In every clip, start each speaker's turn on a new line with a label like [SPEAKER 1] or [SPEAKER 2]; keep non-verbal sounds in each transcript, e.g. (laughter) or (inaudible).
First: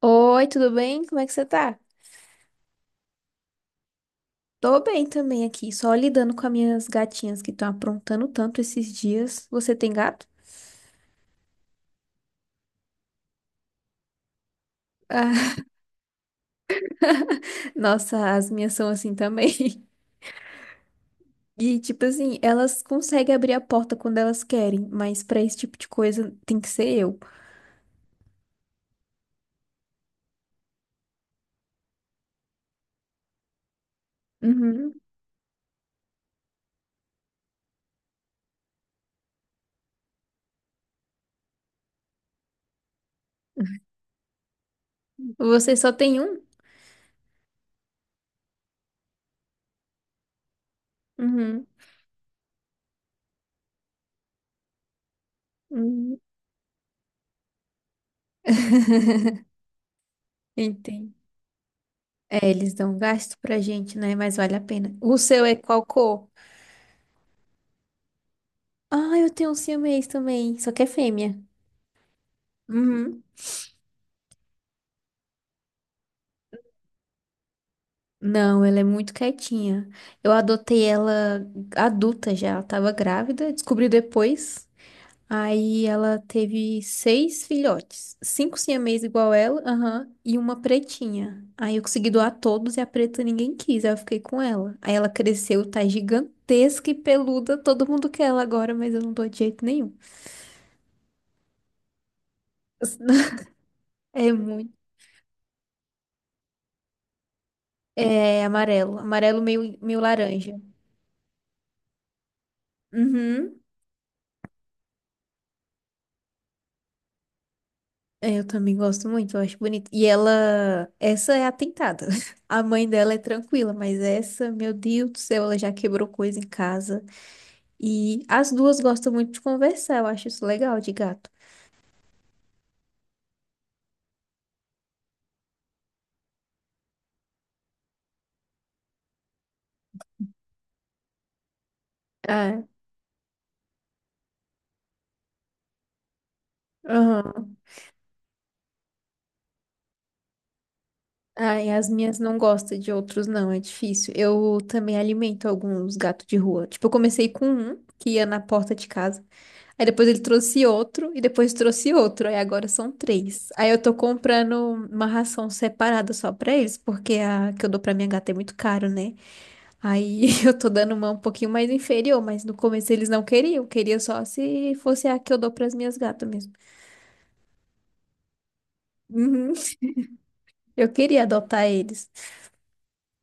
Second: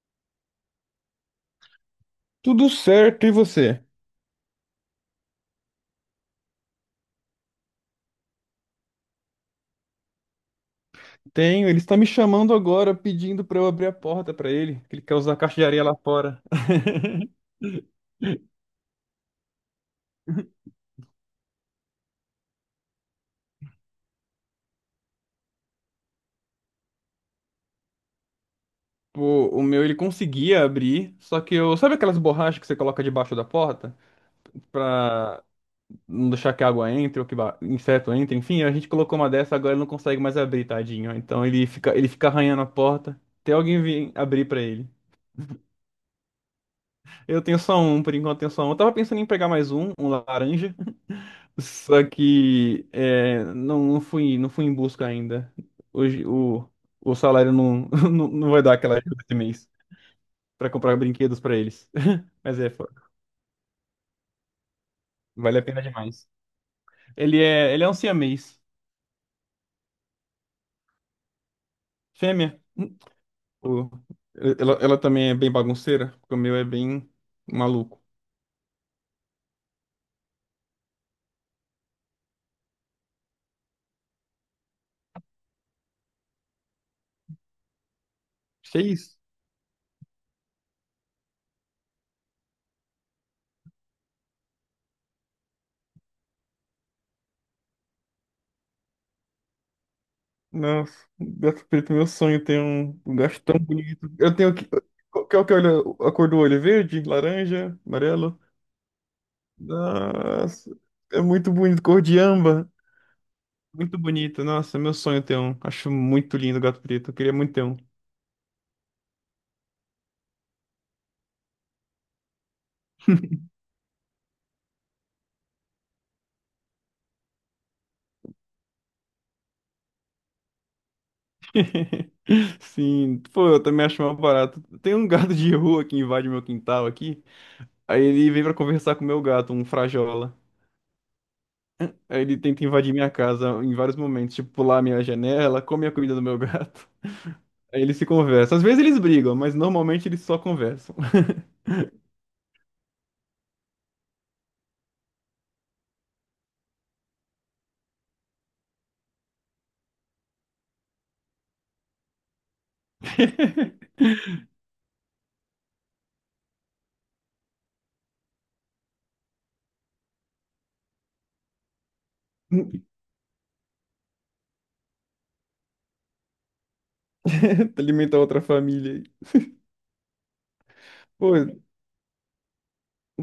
[SPEAKER 1] Oi, tudo bem? Como é que você tá?
[SPEAKER 2] Tudo certo, e você?
[SPEAKER 1] Tô bem também aqui, só lidando com as minhas gatinhas que estão aprontando tanto esses dias. Você tem gato? (laughs)
[SPEAKER 2] Tenho, ele está me chamando agora, pedindo para eu abrir a porta para ele, que ele quer usar a
[SPEAKER 1] Ah,
[SPEAKER 2] caixa de areia lá fora.
[SPEAKER 1] nossa, as minhas são assim também. (laughs) E tipo assim, elas conseguem abrir a porta quando elas querem, mas pra esse tipo de coisa tem que ser eu.
[SPEAKER 2] Pô, o meu ele conseguia abrir, só que eu, sabe aquelas borrachas que você coloca debaixo da porta
[SPEAKER 1] Uhum.
[SPEAKER 2] pra não deixar que a água entre ou que inseto entre, enfim, a gente colocou uma dessa, agora ele não consegue mais abrir, tadinho. Então ele fica arranhando a porta até alguém vir abrir para ele.
[SPEAKER 1] Você só tem um?
[SPEAKER 2] Eu tenho só um, por enquanto eu tenho só um. Eu tava pensando em pegar mais um, um laranja.
[SPEAKER 1] Uhum.
[SPEAKER 2] Só que não fui em busca ainda.
[SPEAKER 1] Uhum.
[SPEAKER 2] Hoje o salário (laughs) não vai dar
[SPEAKER 1] (laughs)
[SPEAKER 2] aquela ajuda esse mês para comprar
[SPEAKER 1] Entendo.
[SPEAKER 2] brinquedos para eles. (laughs)
[SPEAKER 1] É,
[SPEAKER 2] Mas
[SPEAKER 1] eles dão gasto pra gente, né? Mas vale a pena. O seu é
[SPEAKER 2] vale a pena
[SPEAKER 1] qual cor?
[SPEAKER 2] demais. Ele é um siamês.
[SPEAKER 1] Ah, eu tenho um siamês também, só que é fêmea.
[SPEAKER 2] Fêmea.
[SPEAKER 1] Uhum.
[SPEAKER 2] O- ela também é bem bagunceira, porque o meu é bem maluco.
[SPEAKER 1] Não, ela é muito quietinha. Eu adotei ela adulta já, ela tava grávida, descobri depois. Aí ela teve seis filhotes, cinco
[SPEAKER 2] Que
[SPEAKER 1] siamês
[SPEAKER 2] isso?
[SPEAKER 1] igual ela, aham, e uma pretinha. Aí eu consegui doar todos e a preta ninguém quis, aí eu fiquei com ela. Aí ela cresceu, tá gigantesca e peluda, todo mundo quer ela agora, mas eu não dou de jeito nenhum.
[SPEAKER 2] Nossa, gato preto, meu sonho tem um gato tão
[SPEAKER 1] (laughs)
[SPEAKER 2] bonito.
[SPEAKER 1] É
[SPEAKER 2] Eu tenho que.
[SPEAKER 1] muito,
[SPEAKER 2] Qual que é a cor do olho? Verde, laranja, amarelo?
[SPEAKER 1] é amarelo, amarelo meio, meio laranja.
[SPEAKER 2] Nossa, é muito bonito, cor de âmbar.
[SPEAKER 1] Uhum.
[SPEAKER 2] Muito bonito, nossa, é meu sonho ter um. Acho muito lindo o gato preto, eu queria muito ter um.
[SPEAKER 1] É, eu também gosto muito, eu acho bonito. E ela, essa é atentada. (laughs) A mãe dela é tranquila, mas essa, meu Deus do céu, ela já quebrou coisa em casa. E as duas gostam muito de conversar, eu acho isso legal de gato.
[SPEAKER 2] (laughs) Sim, pô, eu também acho mal barato. Tem um gato de rua que invade meu quintal aqui, aí ele vem pra conversar com o meu gato, um frajola. Aí ele
[SPEAKER 1] Ah,
[SPEAKER 2] tenta invadir minha casa em vários momentos, tipo pular a minha janela, come a comida do meu gato. (laughs)
[SPEAKER 1] aham.
[SPEAKER 2] Aí eles se conversam. Às vezes eles brigam, mas normalmente eles só conversam.
[SPEAKER 1] Ah, e as minhas não gostam de outros, não, é difícil. Eu também alimento alguns gatos de rua. Tipo, eu comecei com um que ia na porta de casa. Aí depois ele trouxe outro e depois trouxe outro. Aí agora são três. Aí eu tô
[SPEAKER 2] (laughs)
[SPEAKER 1] comprando uma ração separada só pra eles, porque a que eu dou pra minha gata é muito caro, né? Aí (laughs) eu tô dando uma um pouquinho mais inferior, mas no começo eles não queriam. Queria só se fosse a que eu dou pras minhas gatas mesmo.
[SPEAKER 2] (laughs) Alimentar outra família aí.
[SPEAKER 1] Uhum. Eu queria
[SPEAKER 2] Pô,
[SPEAKER 1] adotar eles.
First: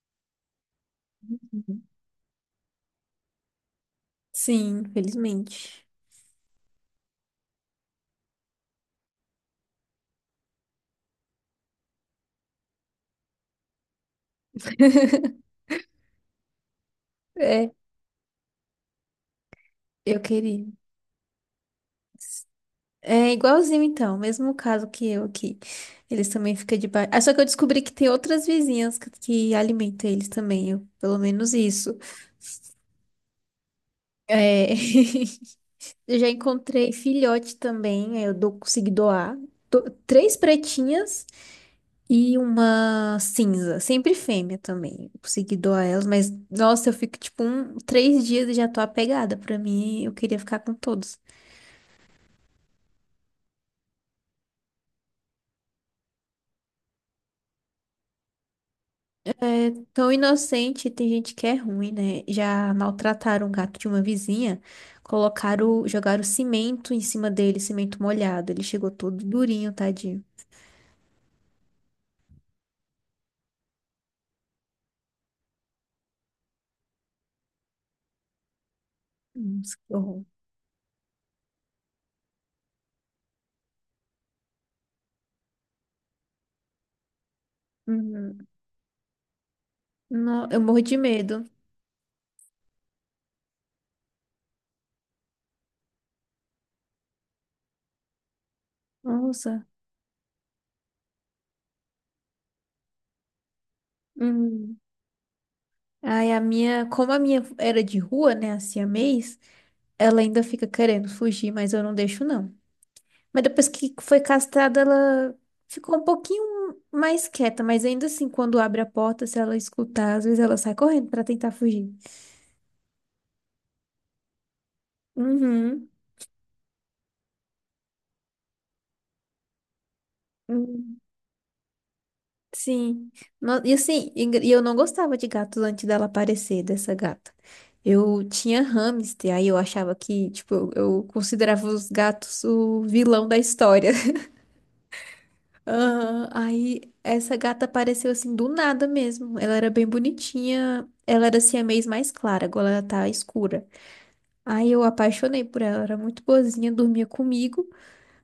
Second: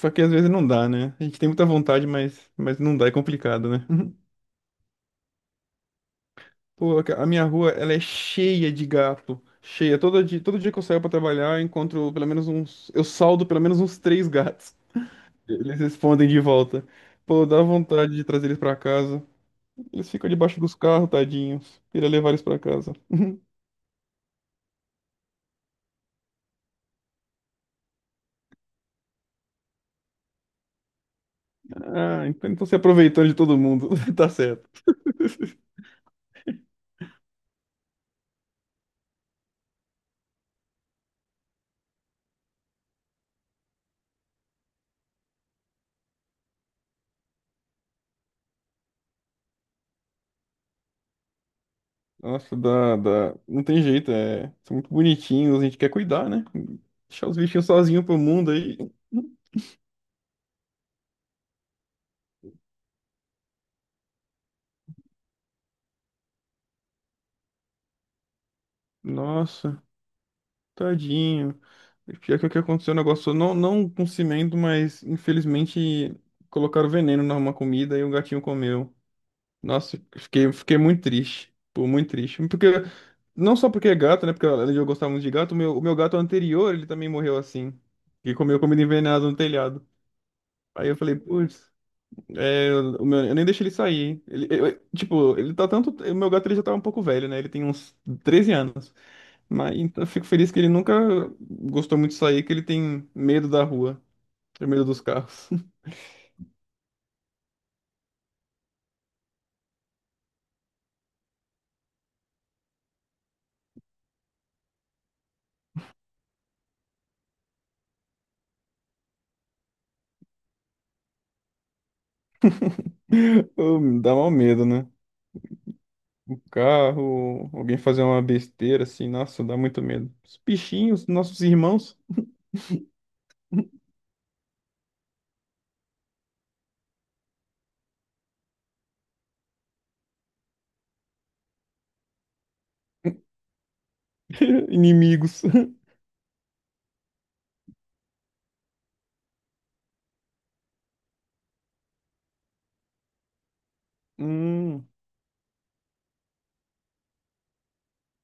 [SPEAKER 2] só que às vezes não dá, né? A gente tem muita vontade, mas não dá, é complicado, né? (laughs)
[SPEAKER 1] Sim, felizmente.
[SPEAKER 2] Pô, a minha rua, ela é cheia de gato. Cheia. Todo dia que eu saio pra trabalhar, eu encontro pelo menos uns. Eu saldo pelo menos uns três gatos. Eles respondem de volta. Pô, dá
[SPEAKER 1] É,
[SPEAKER 2] vontade de trazer eles pra casa. Eles
[SPEAKER 1] eu
[SPEAKER 2] ficam debaixo
[SPEAKER 1] queria.
[SPEAKER 2] dos carros, tadinhos. Queria levar eles pra casa.
[SPEAKER 1] É igualzinho então, mesmo caso que eu aqui. Eles também ficam debaixo. Ah, só que eu descobri que tem outras vizinhas que alimentam eles também, pelo menos isso.
[SPEAKER 2] Ah, então se aproveitando de todo mundo. (laughs) Tá certo.
[SPEAKER 1] É, (laughs) eu já encontrei filhote também, aí eu dou, consegui doar. Três pretinhas e uma cinza, sempre fêmea também. Eu consegui doar elas, mas nossa, eu fico tipo um, 3 dias e já tô apegada. Pra mim, eu queria ficar com todos.
[SPEAKER 2] Nossa, dá, dá. Não tem jeito, é. São muito bonitinhos, a gente quer cuidar, né? Deixar os bichinhos sozinhos pro mundo aí.
[SPEAKER 1] É tão inocente, tem gente que é ruim, né? Já maltrataram o gato de uma vizinha, jogaram cimento em cima dele, cimento molhado. Ele chegou todo durinho,
[SPEAKER 2] Nossa,
[SPEAKER 1] tadinho.
[SPEAKER 2] tadinho. Pior que o que aconteceu, o negócio não com cimento, mas infelizmente colocaram veneno numa comida e o gatinho comeu.
[SPEAKER 1] Nossa, que
[SPEAKER 2] Nossa,
[SPEAKER 1] horror.
[SPEAKER 2] fiquei muito triste. Pô, muito triste. Porque, não só porque é gato, né? Porque além de eu gostar muito de gato, o meu gato anterior, ele também morreu assim. E
[SPEAKER 1] Uhum.
[SPEAKER 2] comeu comida envenenada no telhado.
[SPEAKER 1] Eu morro
[SPEAKER 2] Aí
[SPEAKER 1] de
[SPEAKER 2] eu falei,
[SPEAKER 1] medo.
[SPEAKER 2] putz. É, eu nem deixo ele sair. Tipo, ele tá tanto. O meu gato ele já tá um pouco velho, né? Ele tem uns 13 anos.
[SPEAKER 1] Nossa.
[SPEAKER 2] Mas então, eu fico feliz que ele nunca gostou muito de sair, que ele tem medo da rua, tem
[SPEAKER 1] Uhum.
[SPEAKER 2] medo dos carros.
[SPEAKER 1] Aí a minha, como a minha era de rua, né, a siamês, ela ainda fica querendo fugir, mas eu não deixo, não. Mas depois que foi castrada, ela ficou um pouquinho mais quieta, mas ainda assim, quando abre a porta, se ela escutar, às vezes ela sai correndo pra tentar fugir.
[SPEAKER 2] (laughs) Dá mal medo, né?
[SPEAKER 1] Uhum.
[SPEAKER 2] O carro, alguém fazer uma besteira assim, nossa, dá muito medo. Os
[SPEAKER 1] Hum.
[SPEAKER 2] bichinhos, nossos irmãos,
[SPEAKER 1] Sim. E assim, e eu não gostava de gatos antes dela aparecer, dessa gata. Eu tinha hamster, aí eu achava que, tipo, eu considerava os gatos o vilão da história.
[SPEAKER 2] (laughs) inimigos. (laughs)
[SPEAKER 1] Aham. Aí essa gata apareceu assim do nada mesmo. Ela era bem bonitinha. Ela era siamês mais clara, agora ela tá escura. Aí eu
[SPEAKER 2] Hum,
[SPEAKER 1] apaixonei por ela, era muito boazinha, dormia comigo.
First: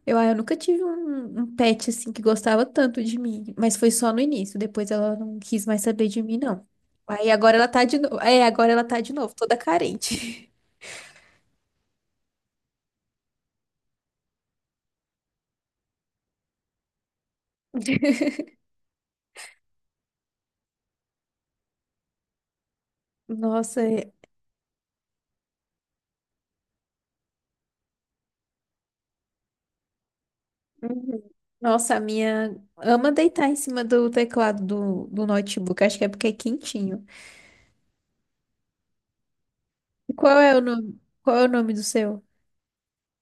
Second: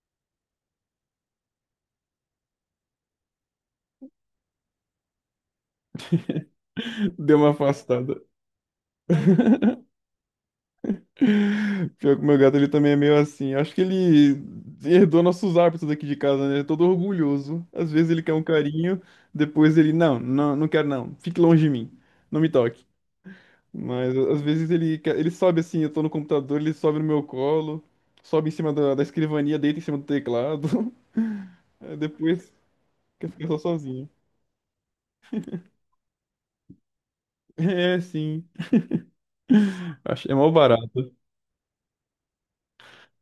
[SPEAKER 1] Eu nunca tive um pet assim que gostava tanto de mim, mas foi só no início. Depois ela não quis mais saber de mim, não. Aí
[SPEAKER 2] deu uma
[SPEAKER 1] agora ela tá de novo.
[SPEAKER 2] afastada.
[SPEAKER 1] É, agora ela tá de novo, toda
[SPEAKER 2] (laughs)
[SPEAKER 1] carente.
[SPEAKER 2] Pior que o meu gato, ele também é meio assim. Acho que ele herdou nossos hábitos aqui de casa, né? É todo orgulhoso. Às vezes ele quer um
[SPEAKER 1] (laughs)
[SPEAKER 2] carinho, depois ele, não, não, não quero não. Fique longe de mim. Não me toque.
[SPEAKER 1] Nossa, é.
[SPEAKER 2] Mas às vezes ele sobe assim, eu tô no computador, ele sobe no meu colo, sobe em cima da escrivania, deita em cima do teclado. (laughs)
[SPEAKER 1] Uhum. Nossa,
[SPEAKER 2] Aí
[SPEAKER 1] a
[SPEAKER 2] depois
[SPEAKER 1] minha ama
[SPEAKER 2] quer
[SPEAKER 1] deitar
[SPEAKER 2] ficar
[SPEAKER 1] em
[SPEAKER 2] só
[SPEAKER 1] cima
[SPEAKER 2] sozinho.
[SPEAKER 1] do
[SPEAKER 2] (laughs)
[SPEAKER 1] teclado do notebook. Acho que é porque é quentinho.
[SPEAKER 2] É, sim.
[SPEAKER 1] E
[SPEAKER 2] Acho, é
[SPEAKER 1] qual
[SPEAKER 2] mó
[SPEAKER 1] é o nome?
[SPEAKER 2] barato.
[SPEAKER 1] Qual é o nome do seu?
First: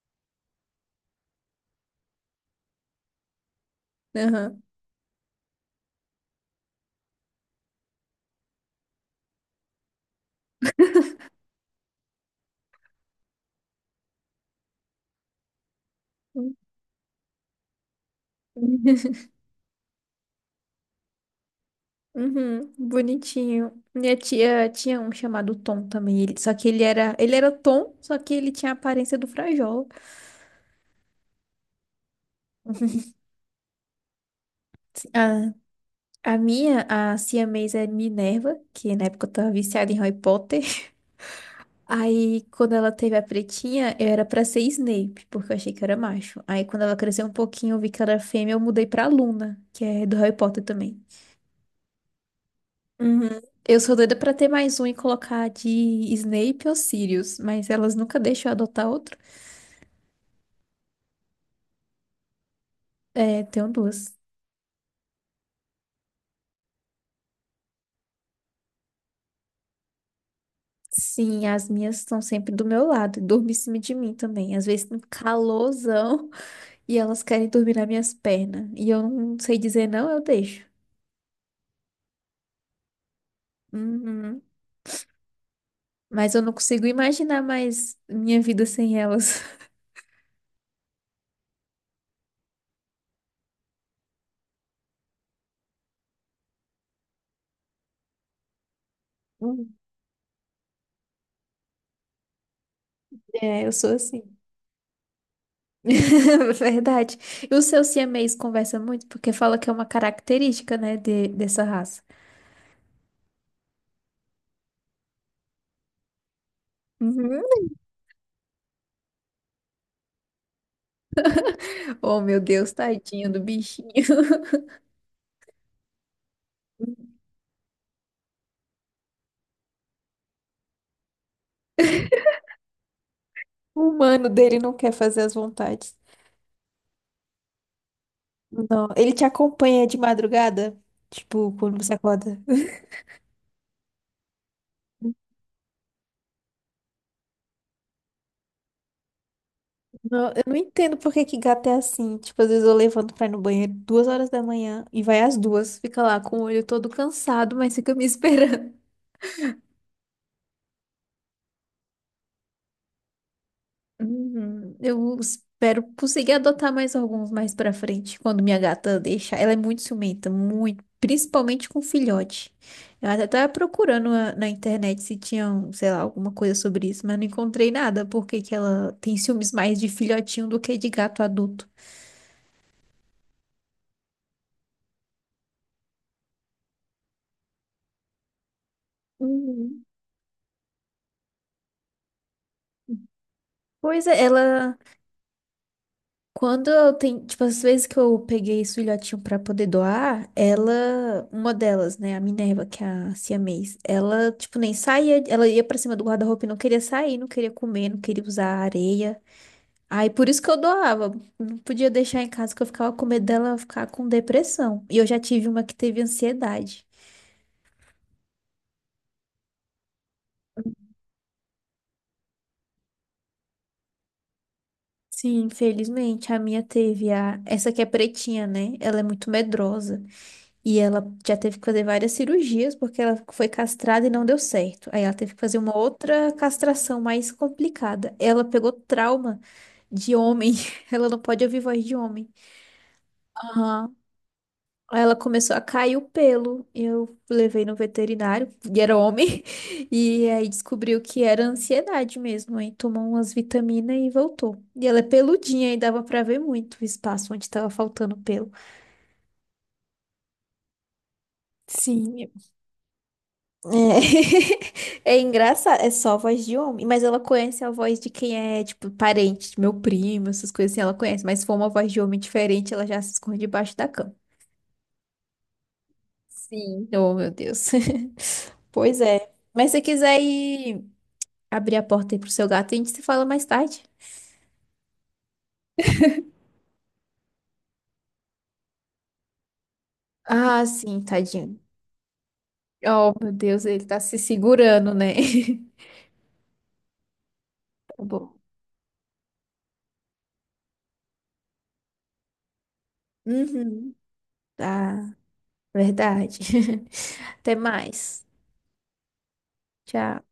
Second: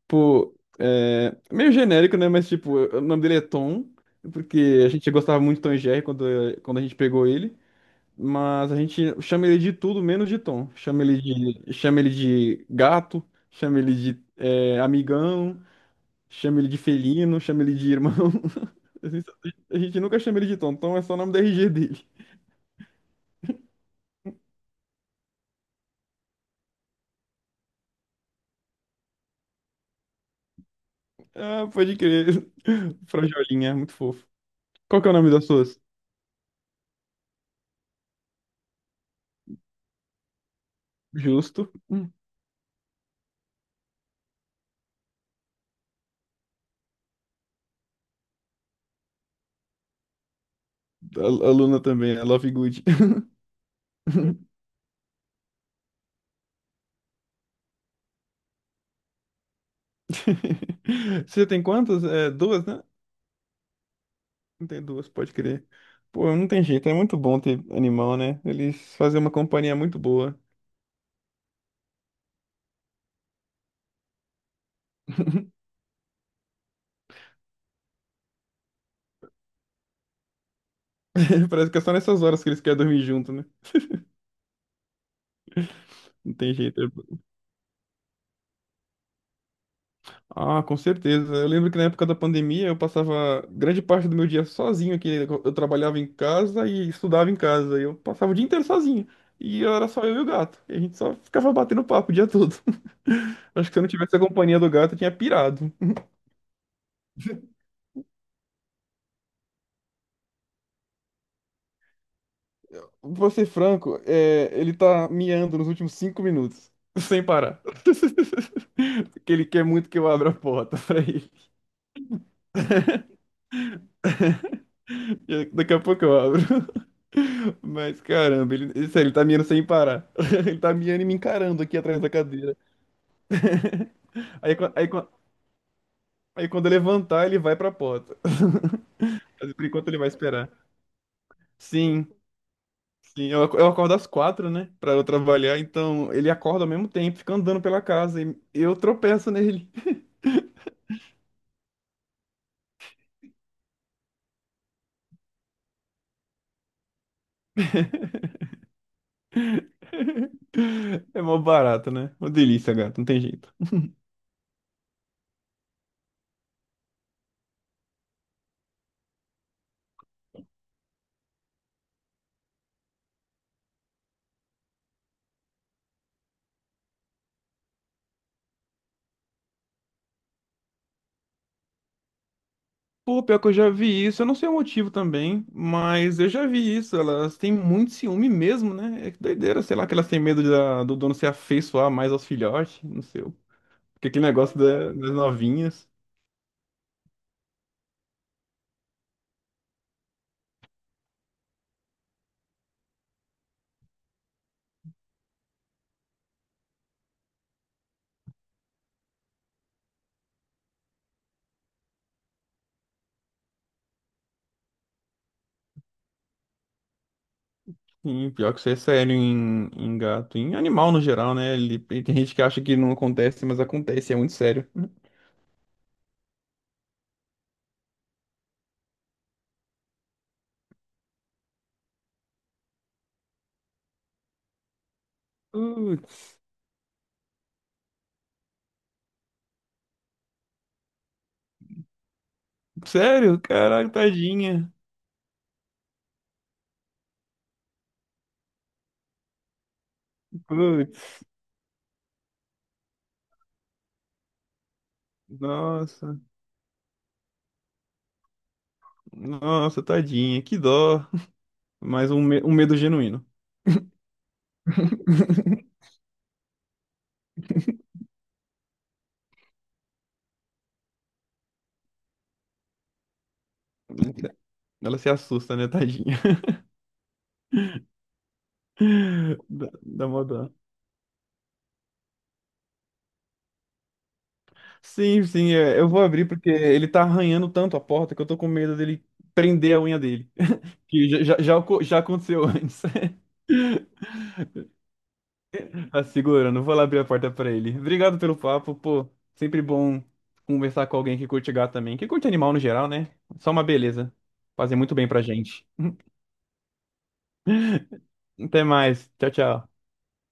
[SPEAKER 2] Tipo, meio genérico, né? Mas, tipo, o nome dele é Tom,
[SPEAKER 1] Aham.
[SPEAKER 2] porque a gente gostava muito de Tom e Jerry quando a gente pegou ele. Mas a gente chama ele de tudo menos de Tom. Chama ele de gato, chama ele de amigão, chama ele de felino, chama ele de irmão. (laughs) A
[SPEAKER 1] (laughs)
[SPEAKER 2] gente a gente nunca chama ele de Tom. Tom é só o nome da RG dele.
[SPEAKER 1] Uhum, bonitinho. Minha tia tinha um chamado Tom também. Ele, só que ele era Tom, só que ele tinha a aparência do Frajola.
[SPEAKER 2] Ah, pode crer.
[SPEAKER 1] (laughs)
[SPEAKER 2] (laughs) Frajolinha, muito fofo. Qual que é o nome das
[SPEAKER 1] A,
[SPEAKER 2] suas?
[SPEAKER 1] a minha, a siamesa é Minerva, que na época eu tava viciada em Harry Potter.
[SPEAKER 2] Justo. Hum.
[SPEAKER 1] Aí, quando ela teve a pretinha, eu era pra ser Snape, porque eu achei que era macho. Aí, quando ela cresceu um pouquinho, eu vi que ela era fêmea, eu mudei pra Luna, que é do Harry Potter também.
[SPEAKER 2] A Luna também, a Love Good.
[SPEAKER 1] Uhum. Eu sou doida pra ter
[SPEAKER 2] (laughs)
[SPEAKER 1] mais um e colocar de Snape ou Sirius, mas elas nunca deixam eu adotar outro.
[SPEAKER 2] (laughs) Você tem quantas? É, duas, né?
[SPEAKER 1] É, tenho duas.
[SPEAKER 2] Tem duas, pode crer. Pô, não tem jeito, é muito bom ter animal, né? Eles fazem uma companhia muito boa.
[SPEAKER 1] Sim, as minhas estão sempre do meu lado, dormem em cima de mim também. Às vezes, um calorzão, (laughs) e elas querem dormir nas minhas pernas. E eu não sei dizer não, eu deixo.
[SPEAKER 2] (laughs) Parece que é só nessas horas que eles querem dormir junto, né?
[SPEAKER 1] Uhum. Mas
[SPEAKER 2] Não
[SPEAKER 1] eu não
[SPEAKER 2] tem jeito.
[SPEAKER 1] consigo imaginar mais minha vida sem elas. (laughs)
[SPEAKER 2] Ah, com certeza. Eu lembro que na época da pandemia eu passava grande parte do meu dia sozinho aqui. Eu trabalhava em casa e estudava em casa. E eu passava o dia inteiro sozinho. E
[SPEAKER 1] Hum.
[SPEAKER 2] era só eu e o gato. E a gente só ficava batendo papo o dia todo. (laughs)
[SPEAKER 1] É,
[SPEAKER 2] Acho
[SPEAKER 1] eu
[SPEAKER 2] que se eu não
[SPEAKER 1] sou
[SPEAKER 2] tivesse a
[SPEAKER 1] assim.
[SPEAKER 2] companhia do gato, eu tinha pirado.
[SPEAKER 1] (laughs) Verdade. E o seu siamês conversa muito porque fala que é uma característica, né, dessa raça.
[SPEAKER 2] Vou ser franco, ele tá miando nos últimos 5 minutos, sem
[SPEAKER 1] Uhum.
[SPEAKER 2] parar. (laughs) Porque ele quer muito que eu abra a porta pra ele.
[SPEAKER 1] Oh, meu Deus, tadinho do bichinho. (laughs)
[SPEAKER 2] (laughs) E daqui a pouco eu abro. (laughs) Mas caramba, sério, ele tá miando sem parar. (laughs) Ele tá miando e me encarando aqui atrás da cadeira.
[SPEAKER 1] O
[SPEAKER 2] (laughs)
[SPEAKER 1] humano
[SPEAKER 2] Aí,
[SPEAKER 1] dele
[SPEAKER 2] quan-
[SPEAKER 1] não
[SPEAKER 2] aí,
[SPEAKER 1] quer
[SPEAKER 2] quan-
[SPEAKER 1] fazer as vontades.
[SPEAKER 2] aí quando eu levantar, ele vai pra porta.
[SPEAKER 1] Não, ele te
[SPEAKER 2] (laughs) Mas por
[SPEAKER 1] acompanha
[SPEAKER 2] enquanto
[SPEAKER 1] de
[SPEAKER 2] ele vai esperar.
[SPEAKER 1] madrugada? Tipo, quando você
[SPEAKER 2] Sim.
[SPEAKER 1] acorda.
[SPEAKER 2] Sim, eu acordo às 4, né? Pra eu
[SPEAKER 1] (laughs)
[SPEAKER 2] trabalhar, então ele acorda ao mesmo tempo, fica andando pela casa e eu tropeço nele.
[SPEAKER 1] Não, eu não entendo por que que gato é assim. Tipo, às vezes eu levanto pra ir no banheiro 2 horas da manhã e vai às 2, fica lá com o olho todo cansado, mas fica me (laughs) esperando.
[SPEAKER 2] (laughs) É mó barato, né? Uma delícia, gato, não tem jeito.
[SPEAKER 1] Uhum. Eu espero conseguir adotar mais alguns mais pra frente, quando minha gata deixar. Ela é muito ciumenta, muito, principalmente com filhote. Eu até tava procurando na internet se tinha, um, sei lá, alguma coisa sobre isso, mas não encontrei nada, porque que ela tem ciúmes mais de filhotinho do que de gato adulto.
[SPEAKER 2] Pô, pior que eu já vi isso, eu não sei o motivo também, mas eu já vi isso, elas têm muito ciúme mesmo, né? É que doideira, sei
[SPEAKER 1] Uhum.
[SPEAKER 2] lá, que elas têm medo do dono se afeiçoar mais aos filhotes, não sei.
[SPEAKER 1] Pois
[SPEAKER 2] Porque
[SPEAKER 1] é,
[SPEAKER 2] aquele negócio
[SPEAKER 1] ela.
[SPEAKER 2] das novinhas.
[SPEAKER 1] Quando eu tenho, tipo, as vezes que eu peguei esse filhotinho pra poder doar, ela, uma delas, né, a Minerva, que é a siamês, ela, tipo, nem saía, ela ia pra cima do guarda-roupa e não queria sair, não queria comer, não queria usar a areia. Aí por isso que eu doava, não podia deixar em casa que eu ficava com medo dela ficar com depressão. E eu já tive uma que teve ansiedade.
[SPEAKER 2] Sim, pior que isso é sério em gato, em animal no geral, né? Ele, e tem gente que acha que não acontece, mas acontece, é muito sério.
[SPEAKER 1] Sim, infelizmente, a minha teve essa que é pretinha, né? Ela é muito medrosa. E ela já teve que fazer várias cirurgias porque ela foi castrada e não deu certo. Aí ela teve que fazer uma outra
[SPEAKER 2] Putz,
[SPEAKER 1] castração mais complicada. Ela pegou trauma de homem. (laughs) Ela não pode ouvir voz de homem.
[SPEAKER 2] sério? Caraca,
[SPEAKER 1] Aham.
[SPEAKER 2] tadinha.
[SPEAKER 1] Aí ela começou a cair o pelo. Eu levei no veterinário, e era homem. (laughs) E aí descobriu
[SPEAKER 2] Putz,
[SPEAKER 1] que era ansiedade mesmo. Aí tomou umas vitaminas e voltou. E ela é peludinha e dava
[SPEAKER 2] nossa,
[SPEAKER 1] pra ver muito o espaço onde tava faltando pelo.
[SPEAKER 2] nossa, tadinha, que dó. Mas
[SPEAKER 1] Sim.
[SPEAKER 2] um medo genuíno.
[SPEAKER 1] É, (laughs) é engraçado, é só a voz de homem, mas ela conhece a voz de quem é, tipo, parente, de meu primo, essas coisas assim, ela conhece, mas se for uma voz de homem diferente, ela já se esconde debaixo da cama.
[SPEAKER 2] Ela se assusta, né, tadinha?
[SPEAKER 1] Sim. Oh, meu Deus. (laughs) Pois é.
[SPEAKER 2] (laughs) Dá
[SPEAKER 1] Mas se você
[SPEAKER 2] dá
[SPEAKER 1] quiser
[SPEAKER 2] mó dó.
[SPEAKER 1] ir abrir a porta aí pro seu gato, a gente se fala mais tarde.
[SPEAKER 2] Sim, sim, eu vou abrir porque ele tá arranhando tanto a porta que eu tô com medo dele prender a unha dele.
[SPEAKER 1] Ah,
[SPEAKER 2] (laughs)
[SPEAKER 1] sim,
[SPEAKER 2] Que já, já, já
[SPEAKER 1] tadinho.
[SPEAKER 2] oco- já aconteceu antes.
[SPEAKER 1] Oh,
[SPEAKER 2] (laughs)
[SPEAKER 1] meu Deus, ele tá se segurando, né? (laughs)
[SPEAKER 2] Tá segurando, vou lá abrir a porta pra ele.
[SPEAKER 1] Tá
[SPEAKER 2] Obrigado
[SPEAKER 1] bom.
[SPEAKER 2] pelo papo, pô. Sempre bom conversar com alguém que curte gato também. Que curte animal no geral, né? Só uma
[SPEAKER 1] Uhum.
[SPEAKER 2] beleza. Fazer muito bem
[SPEAKER 1] Tá,
[SPEAKER 2] pra gente. (laughs)
[SPEAKER 1] verdade. (laughs) Até mais.
[SPEAKER 2] Até mais. Tchau, tchau.
[SPEAKER 1] Tchau.